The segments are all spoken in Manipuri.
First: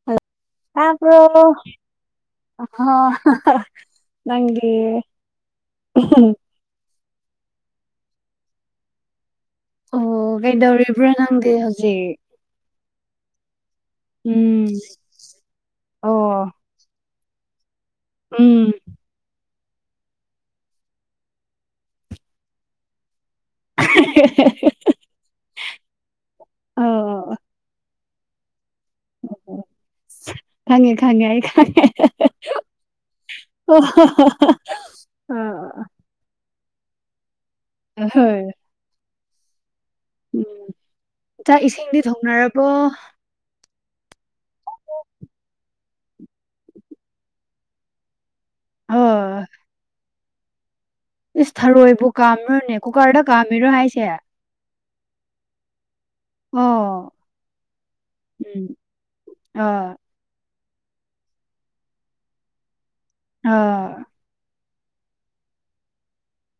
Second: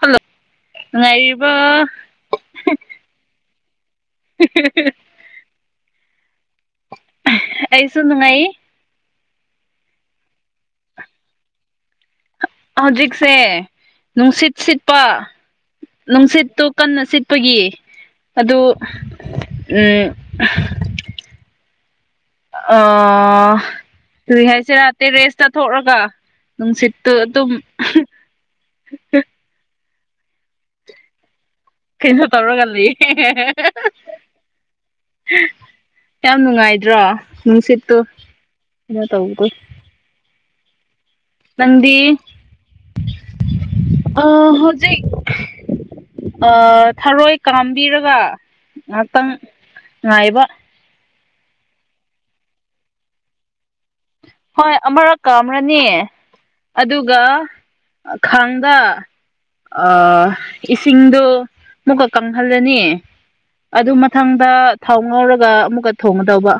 ꯍꯜꯂꯣ ꯍꯥꯜꯂꯣ ꯇꯕ꯭ꯔꯣ ꯅꯨꯡꯉꯥꯏꯔꯤꯕ [unintelligible] ꯅꯪꯒꯤ ꯑꯩꯁꯨ ꯅꯨꯡꯉꯥꯏꯌꯦ ꯑꯣ ꯀꯩꯗꯧꯔꯤꯕ꯭ꯔꯣ ꯅꯪꯗꯤ ꯍꯧꯖꯤꯛ ꯍꯧꯖꯤꯛꯁꯦ ꯅꯨꯡꯁꯤꯠ ꯎꯝ ꯁꯤꯠꯄ ꯑꯣ ꯅꯨꯡꯁꯤꯠꯇꯨ ꯀꯟꯅ ꯁꯤꯠꯄꯒꯤ ꯑꯗꯨ ꯎꯝ ꯎꯝ ꯑ ꯀ꯭ꯔꯤ ꯍꯥꯏꯁꯤꯔꯥ ꯇꯦꯔꯦꯁꯇ ꯊꯣꯛꯂꯒ ꯅꯨꯡꯁꯤꯠꯇꯨ ꯑꯣ ꯑꯗꯨꯝ ꯑꯣ ꯈꯪꯉꯦ ꯈꯪꯉꯦ ꯑꯩ ꯈꯪꯉꯦ ꯀꯩꯅꯣ ꯇꯧꯔꯒ ꯂꯩꯌꯦ ꯑꯣ ꯌꯥꯝ ꯅꯨꯡꯉꯥꯏꯗ꯭ꯔꯣ ꯅꯨꯡꯁꯤꯠꯇꯨ ꯑ ꯍꯣꯏ ꯀꯩꯅꯣꯇꯧꯕꯒꯤ ꯎꯝ ꯆꯥꯛ ꯏꯁꯤꯡꯗꯤ ꯊꯣꯡꯅꯔꯕꯣ ꯑ ꯍꯨꯖꯤꯛ ꯊꯔꯣꯏ ꯀꯥꯝꯕꯤꯔꯒ ꯑ ꯉꯛꯇꯪ ꯉꯥꯏꯕ ꯏꯁ ꯊꯔꯣꯏꯕꯨ ꯀꯥꯝꯔꯨꯅꯦ ꯀꯨꯀꯔꯗ ꯀꯥꯝꯃꯤꯔꯣ ꯍꯥꯏꯁꯦ ꯍꯣꯏ ꯑꯃꯔꯛꯀꯥꯝꯔꯅꯤ ꯑꯣ ꯑꯗꯨꯒ ꯎꯝ ꯈꯥꯡꯗ ꯑ ꯑꯥ ꯏꯁꯤꯡꯗꯣ ꯑꯃꯨꯛꯀ ꯀꯪꯍꯜꯂꯅꯤ ꯑꯗꯨ ꯑꯥ ꯃꯊꯪꯗ ꯊꯥꯎ ꯉꯧꯔꯒ ꯑꯃꯨꯛꯀ ꯊꯣꯡꯉꯗꯧꯕ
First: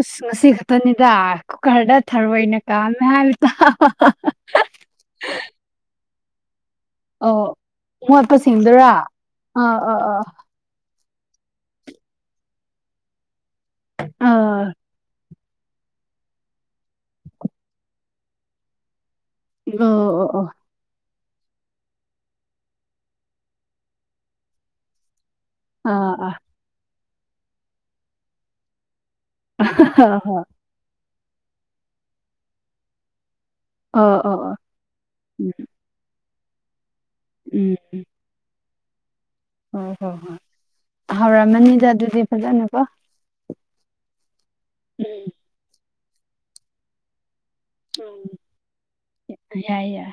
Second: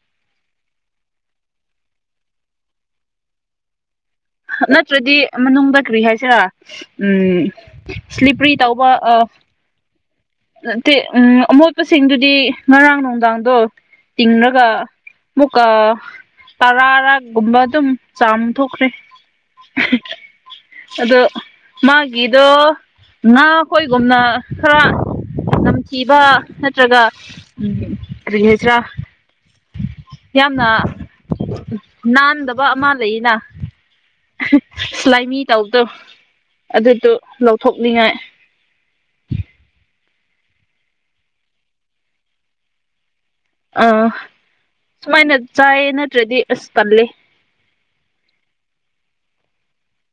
ꯑꯁ ꯉꯁꯤ ꯈꯛꯇꯅꯤꯗ ꯀꯨꯀꯔꯗ ꯊꯔꯣꯏꯅꯦ ꯀꯥꯝꯃꯦ ꯍꯥꯏꯕ ꯇꯥꯕꯥ ꯅꯠꯇ꯭ꯔꯗꯤ ꯃꯅꯨꯡꯗ ꯀꯔꯤ ꯍꯥꯏꯁꯤꯔꯥ ꯎꯝ ꯑꯧ ꯁ꯭ꯂꯤꯄ꯭ꯔꯤ ꯃꯣꯠꯄꯁꯤꯡꯗꯨꯔꯥ ꯇꯧꯕ ꯑꯥ ꯑꯥ ꯑ ꯅꯠꯇꯦ ꯎꯝ ꯑꯃꯣꯠꯄꯁꯤꯡꯗꯨꯗꯤ ꯉꯔꯥꯡ ꯅꯨꯡꯗꯥꯡꯗꯣ ꯑꯥ ꯇꯤꯡꯔꯒ ꯑꯃꯨꯛꯀ ꯇꯔꯥꯔꯛꯒꯨꯝꯕ ꯑꯗꯨꯝ ꯆꯥꯝꯊꯣꯛꯈ꯭ꯔꯦ ꯑꯣ ꯑꯣ ꯑꯣ ꯑꯗꯣ ꯃꯥꯒꯤꯗꯣ ꯉꯥꯈꯣꯏꯒꯨꯝꯅ ꯈꯔ ꯑꯥ ꯇꯝꯊꯤꯕ ꯑꯥ ꯅꯠꯇ꯭ꯔꯒ ꯎꯝ ꯀ꯭ꯔꯤꯍꯥꯏꯁꯤꯔꯥ ꯍꯣꯏ ꯌꯥꯝꯅ ꯅꯥꯟꯗꯕ ꯑꯃ ꯂꯩꯌꯦꯅ ꯑꯣ ꯑꯣ ꯑꯣ ꯁꯂꯥꯏꯃꯤ ꯎꯝ ꯇꯧꯗꯣ ꯑꯗꯨꯗꯣ ꯎꯝ ꯂꯧꯊꯣꯛꯅꯤꯡꯉꯥꯏ ꯍꯣꯏ ꯍꯣꯏ ꯍꯣꯏ ꯍꯧꯔꯝꯃꯅꯤꯗ ꯑꯗꯨꯗꯤ ꯐꯖꯅꯀꯣ ꯑꯥ ꯎꯝ ꯁꯨꯃꯥꯏꯅ ꯆꯥꯏꯌꯦ ꯅꯠꯇ꯭ꯔꯗꯤ ꯑꯁ ꯄꯜꯂꯦ ꯎꯝ [unintelligible] ꯌꯥꯏ ꯌꯥꯏ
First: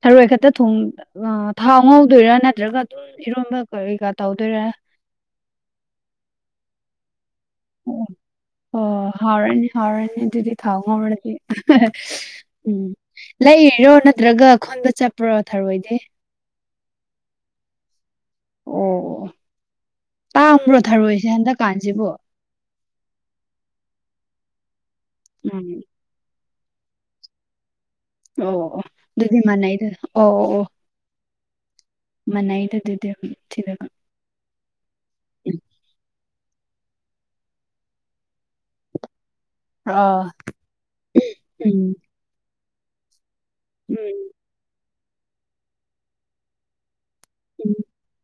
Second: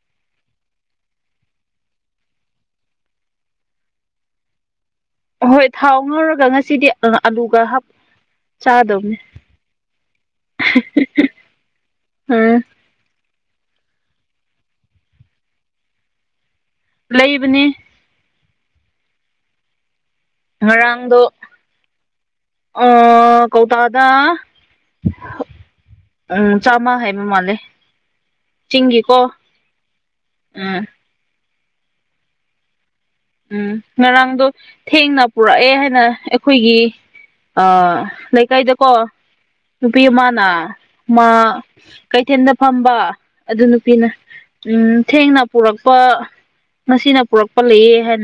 ꯁꯔꯣꯏ ꯈꯛꯇ ꯊ ꯊꯥꯎ ꯉꯧꯗꯣꯏꯔꯥ ꯅꯠꯇ꯭ꯔꯒ ꯑꯗꯨꯝ ꯏꯔꯣꯝꯕ ꯏꯒ ꯇꯧꯗꯣꯏꯔꯦ ꯑꯍꯣꯏ ꯊꯥꯎ ꯉꯧꯔꯒ ꯉꯁꯤꯗꯤ ꯎ ꯑꯗꯨꯒ ꯑꯣ ꯑꯣ ꯍꯧꯥꯎꯔꯅꯤ ꯍꯥꯎꯔꯅꯤ ꯑꯗꯨꯗꯤ ꯊꯥꯎꯍꯧꯔꯁꯤ ꯎꯝ ꯂꯩꯏꯔꯣ ꯅꯠꯇ꯭ꯔꯒ ꯈꯣꯟꯕ ꯆꯠꯄ꯭ꯔꯣ ꯊꯔꯑꯣꯣꯏꯗꯤ ꯂꯩꯕꯅꯤ ꯑꯣ ꯇꯥꯡꯕ꯭ꯔꯣ ꯊꯔꯣꯏꯁꯦ ꯍꯟꯗꯛꯀꯥꯟꯁꯤꯕꯨ ꯑ ꯀꯧꯇꯥꯗ ꯎꯝ ꯎꯝ ꯆꯃ ꯍꯥꯏ ꯍꯥꯏꯃ ꯃꯥꯦ ꯑꯣ ꯑꯣ ꯑꯗꯨꯗꯤ ꯃꯥꯟꯅꯩꯗ ꯑꯣ ꯑꯣ ꯑꯣ ꯎꯝ ꯃꯅꯩꯗ ꯑꯗꯨꯗꯦ ꯎꯝ ꯆꯤꯗꯒ ꯉꯔꯥꯡꯗꯣ ꯊꯦꯡꯅ ꯄꯨꯔꯛꯑꯦ ꯍꯥꯏꯅ ꯑꯩꯈꯣꯏꯒꯤ ꯂꯩꯀꯥꯏꯗꯀꯣ ꯅꯨꯄꯤ ꯑꯥ ꯑꯃꯅ ꯃꯥ ꯎꯝ ꯀꯩꯊꯦꯜꯗ ꯐꯝꯕ ꯑꯗꯨ ꯅꯨꯄꯤꯅ ꯎꯝ ꯎꯝ ꯊꯦꯡꯅ ꯄꯨꯔꯛꯄ ꯉꯁꯤꯅ ꯄꯨꯔꯛꯄ ꯎꯝ ꯂꯩꯌꯦ ꯍꯥꯏ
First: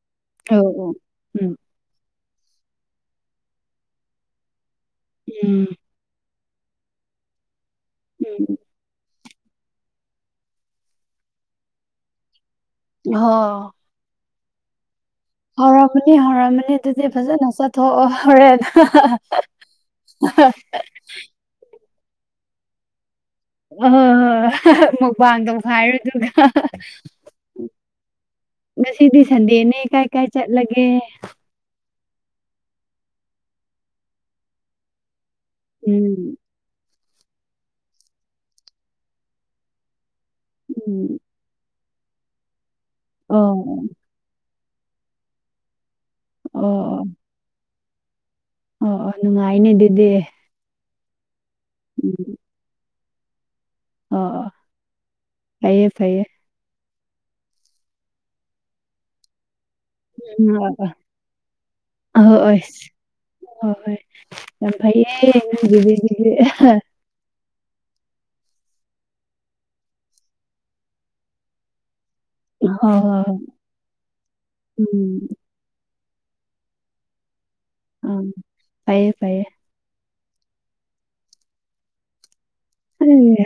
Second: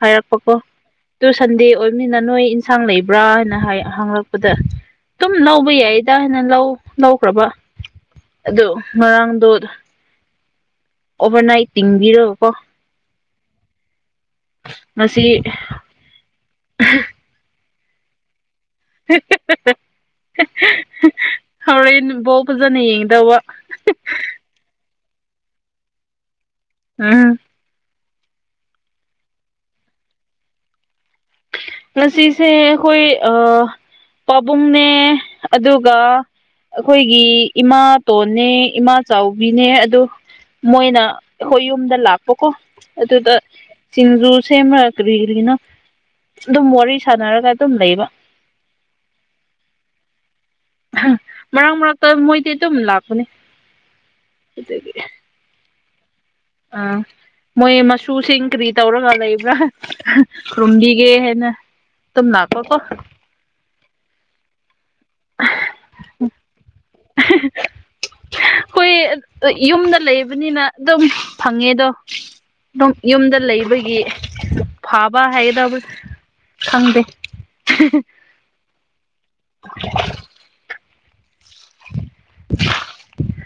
ꯍꯔꯄꯀꯣ ꯑꯣ ꯑꯣ ꯇꯨ ꯎꯝ ꯁꯟꯗꯦ ꯑꯣꯏꯕꯅꯤꯅ ꯅꯣꯏ ꯏꯟꯁꯥꯡ ꯂꯩꯕ꯭ꯔꯥ ꯍꯥꯏꯅ ꯍꯪꯂꯛꯄꯗ ꯑꯗꯨꯝ ꯎꯝ ꯂꯧꯕ ꯌꯥꯏ ꯍꯈꯤꯇ ꯍꯦꯟꯅ ꯂꯧ ꯂꯧꯈ꯭ꯔꯕ ꯎꯝ ꯑꯗꯣ ꯉꯔꯥꯡꯗꯣ ꯑꯣꯚꯔꯅꯥꯏꯠ ꯊꯤꯡꯕꯤꯔꯣ ꯀꯣ ꯍ ꯃꯁꯤꯁꯤ ꯍꯧꯔꯝꯃꯅꯤ ꯍꯧꯔꯝꯃꯅꯤ ꯑꯗꯨꯗꯤ ꯐꯖꯅ ꯆꯠꯊꯣꯛ ꯍꯣꯔꯦ [unintelligible] ꯍꯣꯔꯦꯟ ꯕꯥꯎ ꯐꯖꯅ ꯌꯦꯡꯗꯕ ꯑꯣ ꯃꯨꯕꯥꯗ ꯍꯥꯏꯔꯗꯨꯒ ꯎꯝ ꯉꯁꯤꯗꯤ ꯁꯟꯗꯦꯅꯦ ꯀꯥꯏ ꯀꯥꯏ ꯆꯠꯂꯒꯦ ꯉꯁꯤꯁꯦ ꯑꯩꯈꯣꯏ ꯑ ꯄꯥꯕꯨꯡꯅꯦ ꯑꯗꯨꯒ ꯎꯝ ꯑꯩꯈꯣꯏꯒꯤ ꯏꯃꯥ ꯇꯣꯟꯅꯦ ꯏꯃꯥ ꯆꯥꯎꯕꯤꯅꯦ ꯑꯗ ꯃꯣꯏꯅ ꯎꯝ ꯑꯩꯈꯣꯏ ꯌꯨꯝꯗ ꯂꯥꯛꯄꯀꯣ ꯑꯗꯨꯗ ꯑꯣ ꯁꯤꯡꯖꯨ ꯁꯦꯝꯃ ꯀꯔꯤ ꯀꯒꯤꯅꯣ ꯑꯣ ꯑꯗꯨꯝ ꯋꯥꯔꯤ ꯑꯣ ꯁꯥꯟꯅꯔꯒ ꯑꯗꯨꯝ ꯂꯩꯕ ꯑꯣ ꯑꯣ ꯅꯨꯡꯉꯥꯏꯅꯦ ꯑꯗꯨꯗꯤ ꯃꯔꯛ ꯃꯔꯛꯇ ꯎꯝ ꯃꯣꯏꯗꯤ ꯑꯗꯨꯝ ꯂꯥꯛꯄꯅꯦ ꯑꯗꯨꯒꯤ ꯐꯥꯏꯌꯦ ꯐꯥꯏꯌꯦ ꯑꯥ ꯃꯣꯏ ꯃꯆꯨꯁꯤꯡ ꯀꯔꯤ ꯇꯧꯔꯒ ꯂꯩꯕ꯭ꯔꯥ ꯎꯝ ꯑꯣ ꯑꯣ ꯔꯨꯝꯕꯤꯒꯦ ꯍꯥꯏꯦꯅ ꯇꯝ ꯑꯍꯣꯏ ꯂꯅꯥꯀꯣ ꯀꯣ ꯍꯣꯏ ꯍꯣꯏ ꯌꯥꯝ ꯐꯩꯌꯦ [unintelligible] ꯍꯣꯏ ꯌꯨꯝꯗ ꯂꯩꯕꯅꯤꯅ ꯑꯗꯨꯝ ꯐꯪꯉꯦꯗꯣ ꯑꯗꯨꯝ ꯍꯣꯏ ꯌꯨꯝꯗ ꯍꯣꯏ ꯂꯩꯕꯒꯤ ꯎꯝ ꯐꯥꯕ ꯍꯥꯏꯒꯗꯕ ꯈꯪꯗꯦ ꯐꯌꯦ ꯐꯌꯦ [inaudible] [inaudible] ꯎ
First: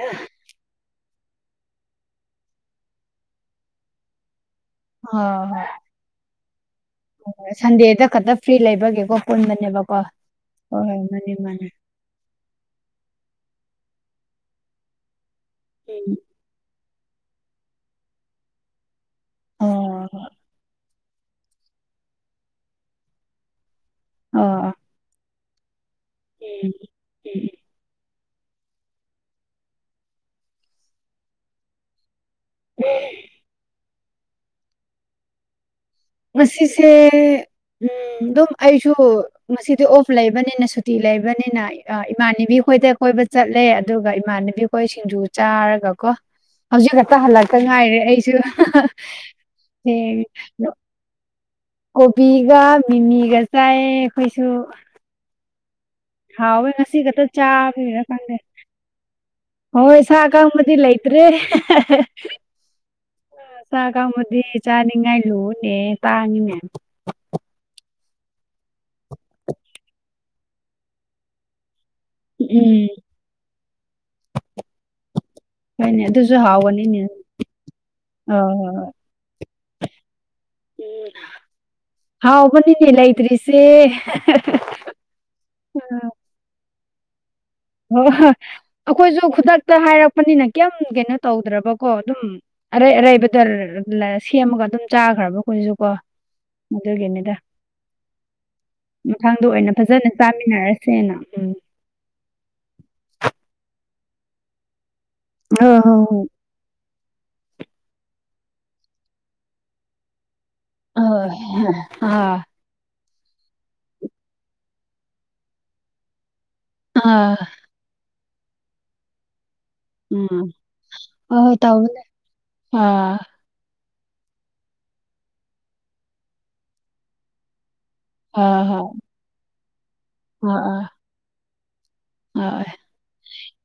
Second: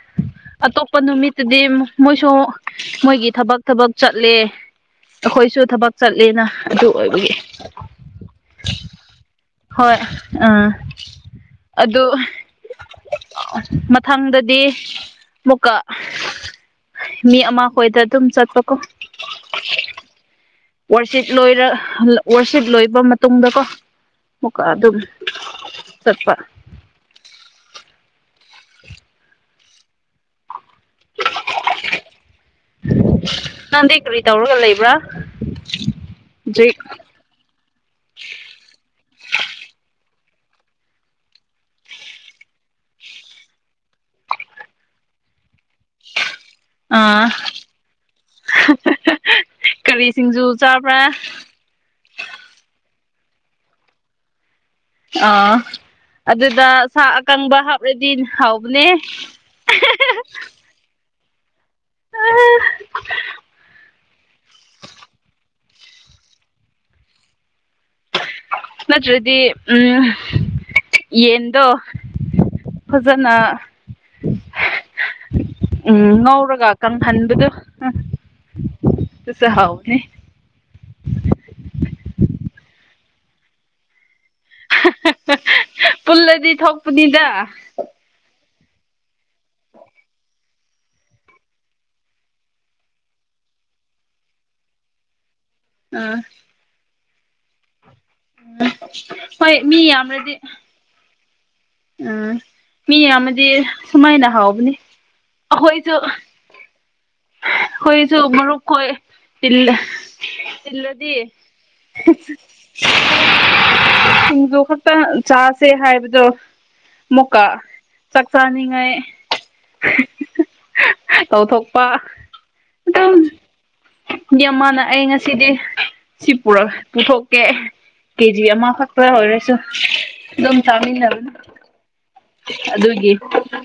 ꯑꯇꯣꯞꯄ ꯅꯨꯃꯤꯠꯇꯨꯗꯤ ꯃꯣꯏꯁꯨ ꯃꯣꯏꯒꯤ ꯊꯕꯛ ꯊꯕꯛ ꯆꯠꯂꯦ ꯑꯩꯈꯣꯏꯁꯨ ꯍꯣꯏ ꯊꯕꯛ ꯆꯠꯂꯦꯅ ꯑꯗꯨ ꯑꯣꯏꯕꯒꯤ ꯁꯟꯗꯦꯗ ꯈꯛꯇ ꯐ꯭ꯔꯤ ꯂꯩꯕꯒꯦꯀꯣ ꯍꯣꯏ ꯄꯨꯟꯕꯅꯦꯕꯀꯣ ꯑꯥ ꯍꯣꯏ ꯍꯣꯏ ꯃꯥꯅꯤ ꯃꯥꯅꯤ ꯑꯗꯨ ꯃꯊꯪꯗꯗꯤ ꯑꯃꯨꯛꯀ ꯎꯝ ꯃꯤ ꯑꯃꯈꯣꯏꯗ ꯑꯗꯨꯝ ꯆꯠꯄ ꯀꯣ ꯑꯣ ꯋꯥꯔꯁꯤꯠ ꯂꯣꯏꯔ ꯋꯥꯔꯁꯤꯞ ꯂꯣꯏꯕ ꯃꯇꯨꯡꯗꯀꯣꯨꯀ ꯑꯣ ꯑꯗꯨꯝ ꯆꯠꯄ ꯎꯝ ꯎꯝ ꯅꯥꯟꯗꯩ ꯀꯔꯤ ꯇꯧꯔꯒ ꯂꯩꯕ꯭ꯔꯥ ꯍꯧꯖꯤꯛ ꯉꯁꯤꯁꯦ ꯎꯝ ꯑꯗꯨꯝ ꯑꯩꯁꯨ ꯃꯁꯤꯗꯤ ꯑꯣꯐ ꯂꯩꯕꯅꯤꯅ ꯁꯨꯇꯤ ꯂꯩꯕꯅꯤꯅ ꯏꯃꯥꯟꯅꯕꯤ ꯈꯣꯏꯗ ꯀꯣꯏꯕ ꯆꯠꯂꯦ ꯑꯗꯨꯒ ꯏꯃꯥꯟꯅꯕꯤ ꯑꯩꯈꯣꯏ ꯁꯤꯡꯖꯨ ꯆꯥꯔꯒꯀꯣ ꯍꯧꯖꯤꯛ ꯈꯛꯇ ꯑꯥ ꯍꯜꯂꯛꯇ ꯉꯥꯏꯔꯦ ꯑꯩꯁꯨ ꯍ ꯌꯨ ꯇꯥ ꯄ꯭ꯔꯥ ꯀꯣꯕꯤꯒ ꯃꯤꯃꯤꯒ ꯆꯥꯏꯑ ꯑꯩꯈꯣꯏꯁꯨ ꯑ ꯑꯗꯨꯗ ꯍꯥꯎꯋꯦ ꯉꯁꯤ ꯁꯥ ꯈꯛꯇ ꯑꯀꯪꯕ ꯆꯥꯕꯒꯤꯔ ꯍꯥꯞꯂꯗꯤ ꯈꯪꯗꯦ ꯍꯥꯎꯕꯅꯦ ꯍꯣꯏ ꯁꯥꯒꯕꯗꯤ ꯂꯩꯇ꯭ꯔꯦ ꯆꯥꯛ ꯀꯥꯡꯕꯨꯗꯤ ꯆꯥꯅꯤꯡꯉꯥꯏ ꯂꯨꯅꯦ ꯇꯥꯡꯉꯤꯅꯦ ꯅꯠꯇ꯭ꯔꯗꯤ ꯎꯝ ꯌꯦꯗꯣ ꯎꯝ ꯐꯖꯅ ꯎꯝ ꯍꯣꯏꯅꯦ ꯑꯗꯨꯁꯨ ꯉꯧꯔꯒ ꯍꯥꯎꯒꯅꯤꯅꯦ ꯀꯪꯍꯟꯕꯗꯣ ꯍꯣꯏ ꯍꯣꯏ ꯑꯗꯨꯁꯨ ꯍꯥꯎꯅꯤ ꯎꯝ ꯍꯥꯎꯕꯅꯤꯅꯦ ꯂꯩꯇ꯭ꯔꯤꯁꯦ ꯄꯨꯜꯂꯗꯤ ꯊꯣꯛꯄꯅꯤꯗ ꯍ ꯍꯣꯏ ꯑꯩꯈꯣꯏꯁꯨ ꯈꯨꯗꯛꯇ ꯍꯥꯏꯔꯛꯄꯅꯤꯅ ꯀꯌꯥꯝꯝ ꯀꯩꯅꯣ ꯇꯧꯗ꯭ꯔꯕꯀꯣ ꯑꯗꯨꯝ ꯑꯔꯩ ꯑꯔꯩꯕꯗ ꯁꯦꯝꯃꯒ ꯑꯗꯨꯝ ꯆꯥꯈ꯭ꯔꯕ ꯑꯩꯈꯣꯏꯁꯨ ꯑ ꯎꯝ ꯃꯗꯨꯒꯗ ꯃꯊꯪꯗ ꯍꯣꯏ ꯑꯣꯏꯅ ꯃꯤ ꯐꯖꯅ ꯌꯥꯝꯔꯗꯤ ꯆꯥꯃꯤꯟꯅꯔꯁꯦꯅ ꯎꯝ ꯎꯝ ꯃꯤ ꯑꯃꯗꯤ ꯁꯨꯃꯥꯏꯅ ꯍꯥꯎꯕꯅꯤ ꯑꯣ ꯍ ꯍ ꯑꯩꯈꯣꯏꯁꯨ ꯍꯈꯣꯏꯁꯨ ꯃꯔꯨꯞꯈꯣꯏ ꯑ ꯇꯤꯜꯂꯗꯤ ꯑꯥ ꯁꯤꯡꯖꯨ ꯈꯛꯇ ꯆꯥꯁꯦ ꯍꯥꯏꯕꯗꯣ ꯑꯥ ꯃꯨꯀꯥ ꯆꯛꯁꯥꯅꯤꯉꯥꯏ ꯎꯝ ꯑꯣ ꯍ ꯇ ꯄ ꯑ ꯃꯤꯑꯃꯅ ꯑꯩ ꯉꯁꯤꯗꯤ ꯁꯤ ꯄꯨꯊꯣꯛꯀꯦ ꯀꯦꯖꯤ ꯑꯃꯈꯛꯛꯇ ꯑꯣꯏꯔꯁꯨ ꯑꯗꯨꯝ ꯆꯥꯃꯤꯟꯅꯕꯅ ꯍꯣꯏ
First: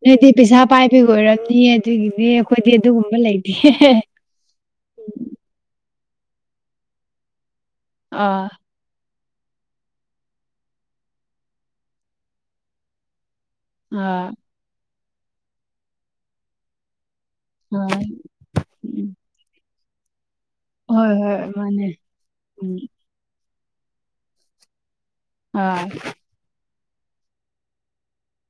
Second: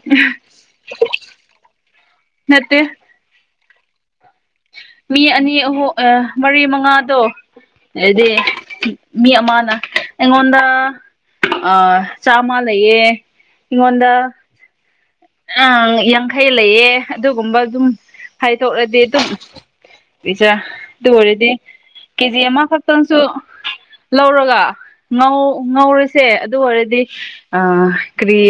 ꯅꯣꯏꯗꯤ ꯄꯩꯁꯥ ꯄꯥꯏꯕꯤꯈ ꯑꯣꯏꯔꯅꯤ ꯑꯗꯨꯒꯤꯅꯦ ꯑꯩꯈꯣꯏꯗꯤ ꯅꯠꯇꯦ ꯑꯗꯨꯒꯨꯝꯕ ꯂꯩꯇꯦ ꯃꯤ ꯎꯝ ꯑꯅꯤ ꯑꯍꯨꯝ ꯃꯔꯤ ꯃꯉꯥꯗꯣ ꯍꯥꯏꯗꯤ ꯑꯥ ꯃꯤ ꯑꯃꯅ ꯑꯩꯉꯣꯟꯗ ꯑ ꯆꯥꯃ ꯂꯩꯌꯦ ꯏꯉꯣꯟꯗ ꯑꯥ ꯑꯪ ꯌꯥꯡꯈꯩ ꯂꯩꯌꯦ ꯑꯗꯨꯒꯨꯝꯕ ꯑꯗꯨꯝ ꯑꯥ ꯍꯥꯏꯗꯣꯛꯂꯗꯤ ꯎꯝ ꯑꯗꯨꯝ ꯄꯤꯖꯔ ꯑꯗꯨ ꯍꯣꯏ ꯍꯣꯏ ꯑꯣꯏꯔꯗꯤ ꯃꯥꯅꯦ ꯀꯦꯖꯤ ꯎꯝ ꯑꯃꯈꯛꯇꯪꯁꯨ ꯂꯧꯔꯒ ꯉꯧ ꯑꯥ ꯉꯧꯔꯤꯁꯦ ꯑꯗꯨ ꯑꯣꯏꯔꯗꯤ ꯀ꯭ꯔꯤ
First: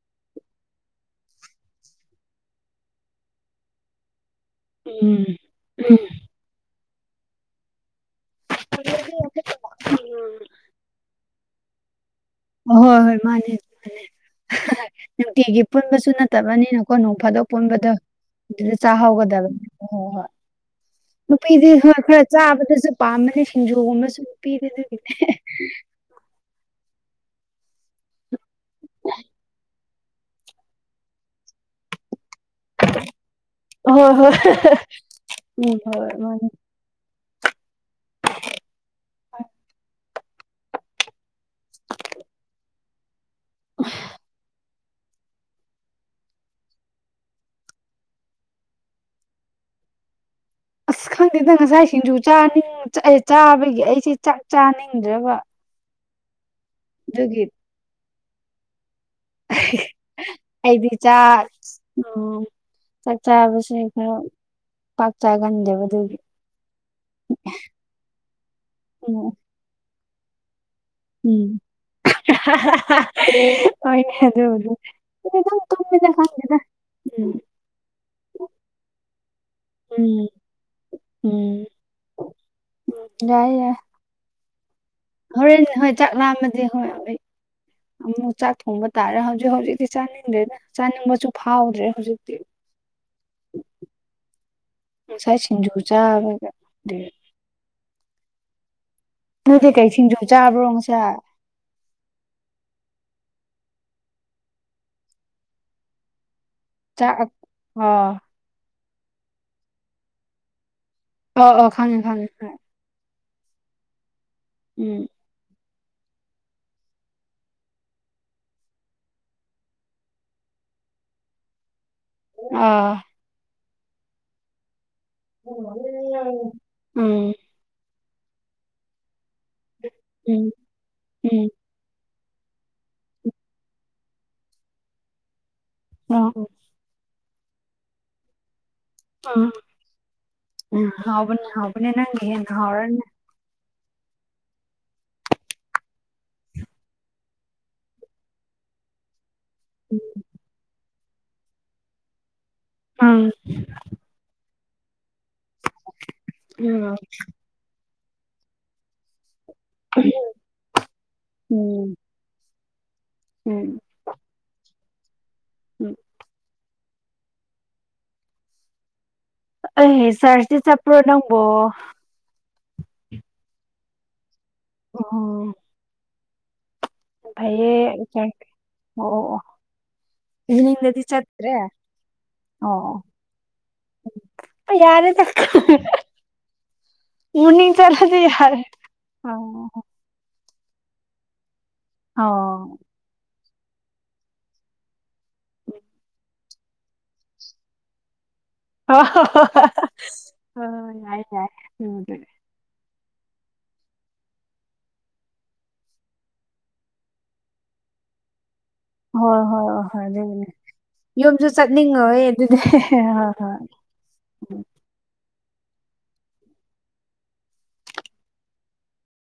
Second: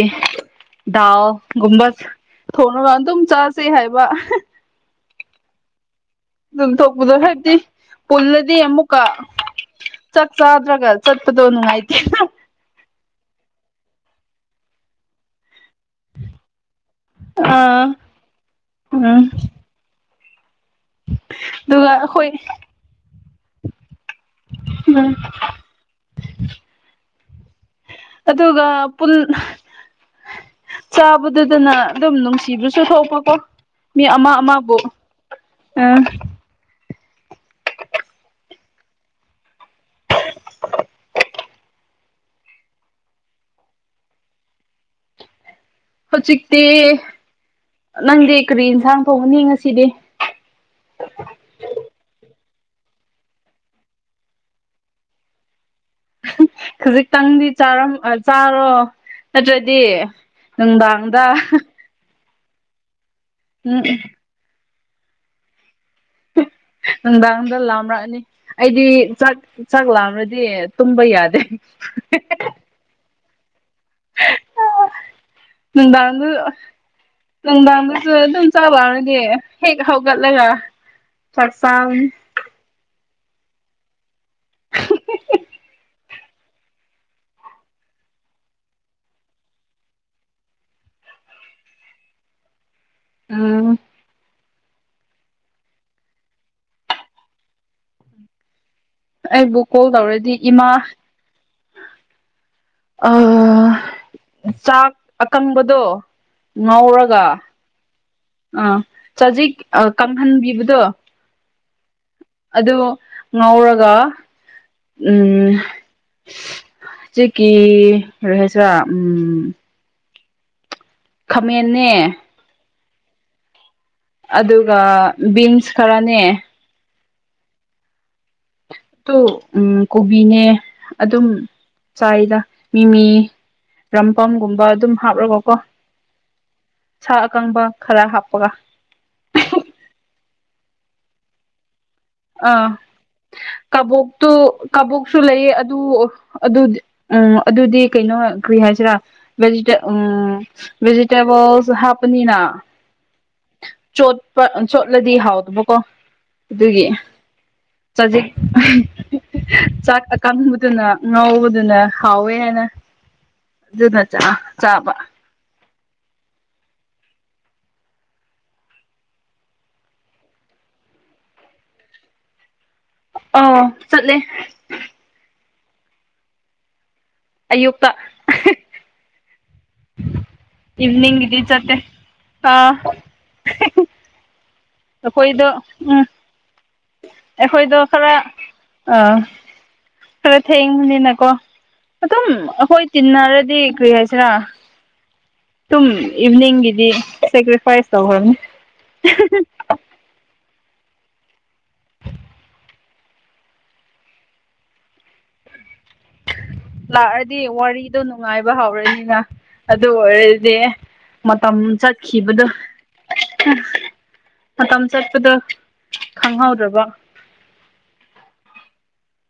ꯗꯥꯎ ꯒꯨꯝꯕ ꯊꯣꯡꯅꯕ ꯑꯗꯨꯝ ꯆꯥꯥꯁꯩ ꯍꯥꯏꯕ ꯎꯝ ꯎꯝ ꯑꯗꯨꯝ ꯊꯣꯛꯄꯗꯣ ꯍꯥꯏꯕꯗꯤ ꯄꯨꯜꯂꯗꯤ ꯑꯃꯨꯛꯀ ꯆꯠ ꯆꯗ꯭ꯔꯒ ꯆꯠꯄꯗꯣ ꯅꯨꯡꯉꯥꯏꯇ ꯑ ꯍꯣꯏ ꯍꯣꯏ ꯃꯥꯅꯦ ꯃꯥꯅꯦ ꯅꯨꯡꯇꯤꯒꯤ ꯄꯨꯟꯕꯁꯨ ꯅꯠꯇꯕꯅꯤꯅ ꯀꯣꯅꯨꯡ ꯐꯥꯗꯣꯛ ꯑꯥ ꯄꯨꯟꯕꯗꯣ ꯑꯗꯨꯗ ꯎꯝ ꯆꯥꯍꯧꯒꯗꯕꯅꯤ ꯍ ꯍꯣꯏ ꯍꯣꯏ ꯅꯨꯄꯤꯗꯤ ꯑꯗꯨꯒ ꯈꯔ ꯈꯔ ꯑꯩꯈꯣꯏ ꯆꯥꯕꯗꯁꯨ ꯄꯥꯝꯃꯅꯤ ꯁꯤꯡꯖꯨꯒꯨꯝꯕꯨ ꯄꯤꯗꯁꯨꯗꯦ ꯎꯝ ꯑꯗꯨꯒ ꯆꯥꯕꯗꯨꯗꯅ ꯑꯗꯨꯝ ꯅꯨꯡꯁꯤꯕꯁꯨ ꯆꯨꯊꯣꯛꯄꯀꯣ ꯃꯤ ꯍꯣꯏ ꯑꯃ ꯍꯣꯏ ꯑꯃꯕꯨ ꯎꯝ ꯑ ꯍꯣꯏ ꯃꯥꯅꯤ ꯑꯐ ꯍꯧꯖꯤꯛꯇꯤ ꯅꯪꯗꯤ ꯀꯔꯤ ꯏꯟꯁꯥꯡ ꯊꯣꯡꯒꯅꯤ ꯉꯁꯤꯗꯤ ꯑꯁ ꯈꯪꯗꯦꯗ ꯉꯁꯥꯏꯁꯤꯡꯁꯨ ꯆꯥꯅꯤꯡ ꯆꯥꯕꯒꯤ ꯑꯩꯁꯦ ꯆꯥꯛ ꯆꯥꯅꯤꯡꯗ꯭ꯔꯕ ꯑꯗꯨꯒꯤ ꯈꯖꯤꯛꯇꯪꯗꯤꯥꯔ ꯆꯥꯔꯣ ꯅꯠꯇ꯭ꯔꯗꯤ ꯑꯩꯗꯤ ꯅꯨꯡꯗꯥꯡꯗ ꯆꯥꯛ ꯎꯝ ꯆꯥꯛ ꯆꯥꯕꯁꯦ ꯎꯝ ꯈꯔ ꯄꯥꯛ ꯆꯒꯟꯗꯦꯕ ꯑꯗꯨꯒꯤ ꯅꯨꯡꯗꯥꯡꯗ ꯂꯥꯝꯔꯛꯑꯅꯤ ꯑꯩꯗꯤ ꯎꯝ ꯆꯥꯛ ꯆꯥꯛ ꯂꯥꯝꯔꯗꯤ ꯇꯨꯝꯕ ꯌꯥꯗꯦ [unintelligible] ꯍ‌ꯣꯏꯅ‌ꯦ ꯑꯗꯨꯕꯨꯗꯤ ꯑꯗꯨꯝ ꯇꯨꯝꯃꯤꯗ ꯅꯨꯡꯗꯥꯡꯔꯝꯗꯨ ꯈꯪꯗꯦꯗ ꯎꯝ ꯅꯨꯡꯗꯥꯡꯗꯁꯨ ꯑꯗꯨꯝ ꯆꯥꯛ ꯂꯥꯝꯔꯗꯤ ꯍꯦꯛ ꯎꯝ ꯍꯧꯒꯠꯂꯒ ꯆꯥꯛ ꯎꯝ ꯆꯥꯕꯅ ꯌꯥꯏ ꯌꯥ ꯍꯣꯔꯦꯟ ꯍꯣꯏ ꯆꯥꯛ ꯂꯥꯝꯃꯗꯤ ꯍꯣꯔ‌ꯦꯟ ꯑꯩ ꯑꯃꯨꯛ ꯆꯥꯛ ꯊꯣꯡꯕ ꯇꯥꯔꯦ ꯍꯧꯖꯤꯛ ꯍꯧꯖꯤꯛꯇꯤ ꯆꯥꯅꯤꯡꯗ꯭ꯔꯦꯗ ꯆꯥꯅꯤꯡꯕꯁꯨ ꯐꯥꯎꯗ꯭ꯔꯦ ꯍꯧꯖꯤꯛꯇꯤ ꯎꯝ ꯉꯁꯥꯏ ꯁꯤꯡꯖꯨ ꯆꯥꯕꯒ ꯗꯨꯏ ꯑꯩꯕꯨ ꯅꯣꯏꯗꯤ ꯀꯣꯜ ꯀꯩ ꯁꯤꯡꯖꯨ ꯇꯧꯔꯗꯤ ꯆꯥꯕ꯭ꯔꯣ ꯏꯃꯥ ꯉꯁꯥꯏ ꯑ ꯆꯥꯛ ꯑꯀꯪꯕꯗꯣ ꯆꯥꯛ ꯉꯧꯔꯒ ꯑꯥ ꯑꯥ ꯆꯖꯤꯛ ꯀꯪꯍꯟꯕꯤꯕꯗꯣ ꯑ ꯑꯣ ꯈꯪꯉ‌ꯦ ꯈꯪꯉꯦ ꯑꯗꯨ ꯉꯧꯔꯒ ꯎꯝ ꯎꯝ ꯆꯤꯀꯤ ꯔꯦꯁꯥ ꯎꯝ ꯈꯥꯃ‌ꯦꯟꯅꯦ ꯑꯥ ꯑꯗꯨꯒ ꯕꯤꯟꯁ ꯈꯔꯅꯦ ꯎꯝ ꯇꯨ ꯎꯝ ꯀꯣꯕꯤꯅꯦ ꯎꯝ ꯑꯗꯨꯝ ꯎꯝ ꯆꯥꯏꯗ ꯃꯤꯃꯤ ꯔꯝꯄꯝꯒꯨꯝꯕ ꯑꯗꯨꯝ ꯍꯥꯞꯔꯒꯀꯣ ꯑꯣ ꯑꯣ ꯁꯥ ꯑꯀꯪꯕ ꯈꯔ ꯍꯥꯞꯄꯒ ꯑ ꯍꯥꯎꯕꯅꯦ ꯍꯥꯎꯕꯅꯦ ꯅꯪ ꯑꯥ ꯀꯕꯣꯛꯇꯨ ꯀꯕꯣꯛꯁꯨ ꯂꯩꯌꯦ ꯑꯗꯨ ꯑꯗꯨ ꯎꯝ ꯑꯗꯨꯗꯤ ꯀꯩꯅꯣ ꯀꯔꯤ ꯍꯥꯏꯁꯤꯔꯥ ꯚꯦꯖꯤꯇꯦ ꯎꯝ ꯚꯦꯖꯤꯇꯦꯕꯜꯁꯨ ꯍꯥꯞꯄꯅꯤꯅ ꯎꯝ ꯆꯣꯠꯄ ꯆꯣꯠꯂꯗꯤ ꯍꯥꯎꯗꯨꯕꯀꯣ ꯑꯗꯨꯒꯤ ꯆꯖꯤꯛ ꯆꯥꯛ ꯑꯀꯪꯕꯗꯨꯅ ꯉꯧꯕꯗꯨꯅ ꯎꯝ ꯍꯥꯎꯋꯦ ꯍꯥꯏꯅ ꯎꯝ ꯑꯗꯨꯅ ꯆꯥ ꯆꯥꯕ ꯎꯝ ꯑ ꯆꯔꯁꯇꯤ ꯆꯠꯄ꯭ꯔꯣ ꯅꯪꯕꯣ ꯑꯣ ꯆꯠꯂꯦ ꯑꯣ ꯐꯥꯏꯌꯦ ꯑꯌꯨꯛꯇ [unintelligible] ꯑꯣ ꯑꯣ ꯏꯚꯤꯅꯤꯡꯗꯗꯤ ꯏꯚꯤꯅꯤꯡꯒꯤꯗꯤ ꯆꯠꯇ꯭ꯔꯦ ꯆꯠꯇꯦ ꯑꯥ ꯑꯣ ꯎ ꯑꯩ ꯌꯥꯔ‌ꯦꯗ ꯑꯩꯈꯣꯏꯗꯣ ꯈꯪ ꯎꯝ ꯃ‌ꯣꯔꯅꯤꯡ ꯑꯩꯈꯣꯏꯗꯣ ꯈꯔ ꯆꯠꯂꯗꯤ ꯌꯥꯔ‌ꯦ ꯑꯥ ꯈꯔ ꯊꯦꯡꯕꯅꯤꯅꯀꯣ ꯑꯗꯨꯝ ꯑꯣ ꯑꯩꯈꯣꯏ ꯇꯤꯟꯅꯔꯗꯤ ꯀꯔꯤ ꯍꯥꯏꯁꯤꯔꯥ ꯗꯨꯝ ꯏꯚꯅꯤꯡꯒꯤꯗꯤ ꯁꯦꯀ꯭ꯔꯤꯐꯥꯏꯁ ꯇꯧꯈ꯭ꯔꯕꯅꯤ ꯍ ꯍ ꯌꯥꯏ ꯌꯥꯏ [unintelligible] ꯂꯥꯛꯑꯗꯤ ꯋꯥꯔꯤꯗꯣ ꯅꯨꯡꯉꯥꯏꯕ ꯍꯧꯔꯅꯤꯅ ꯍꯣꯏ ꯍꯣꯏ ꯍꯣꯏ ꯑꯗꯨ ꯍꯣꯏ ꯑꯗꯨꯒꯤꯅꯦ ꯑꯣꯏꯔꯗꯤ ꯌꯨꯝꯁꯨ ꯃꯇꯝ ꯆꯠꯅꯤꯡꯉꯣꯏ ꯆꯠꯈꯤꯕꯗ‌ꯣ ꯑꯗꯨꯗꯤ ꯍꯣꯏ ꯍꯣꯏ ꯎꯝ ꯃꯇꯝ ꯆꯠꯄꯗ‌ꯣ ꯈꯪꯍꯧꯗ꯭ꯔꯕ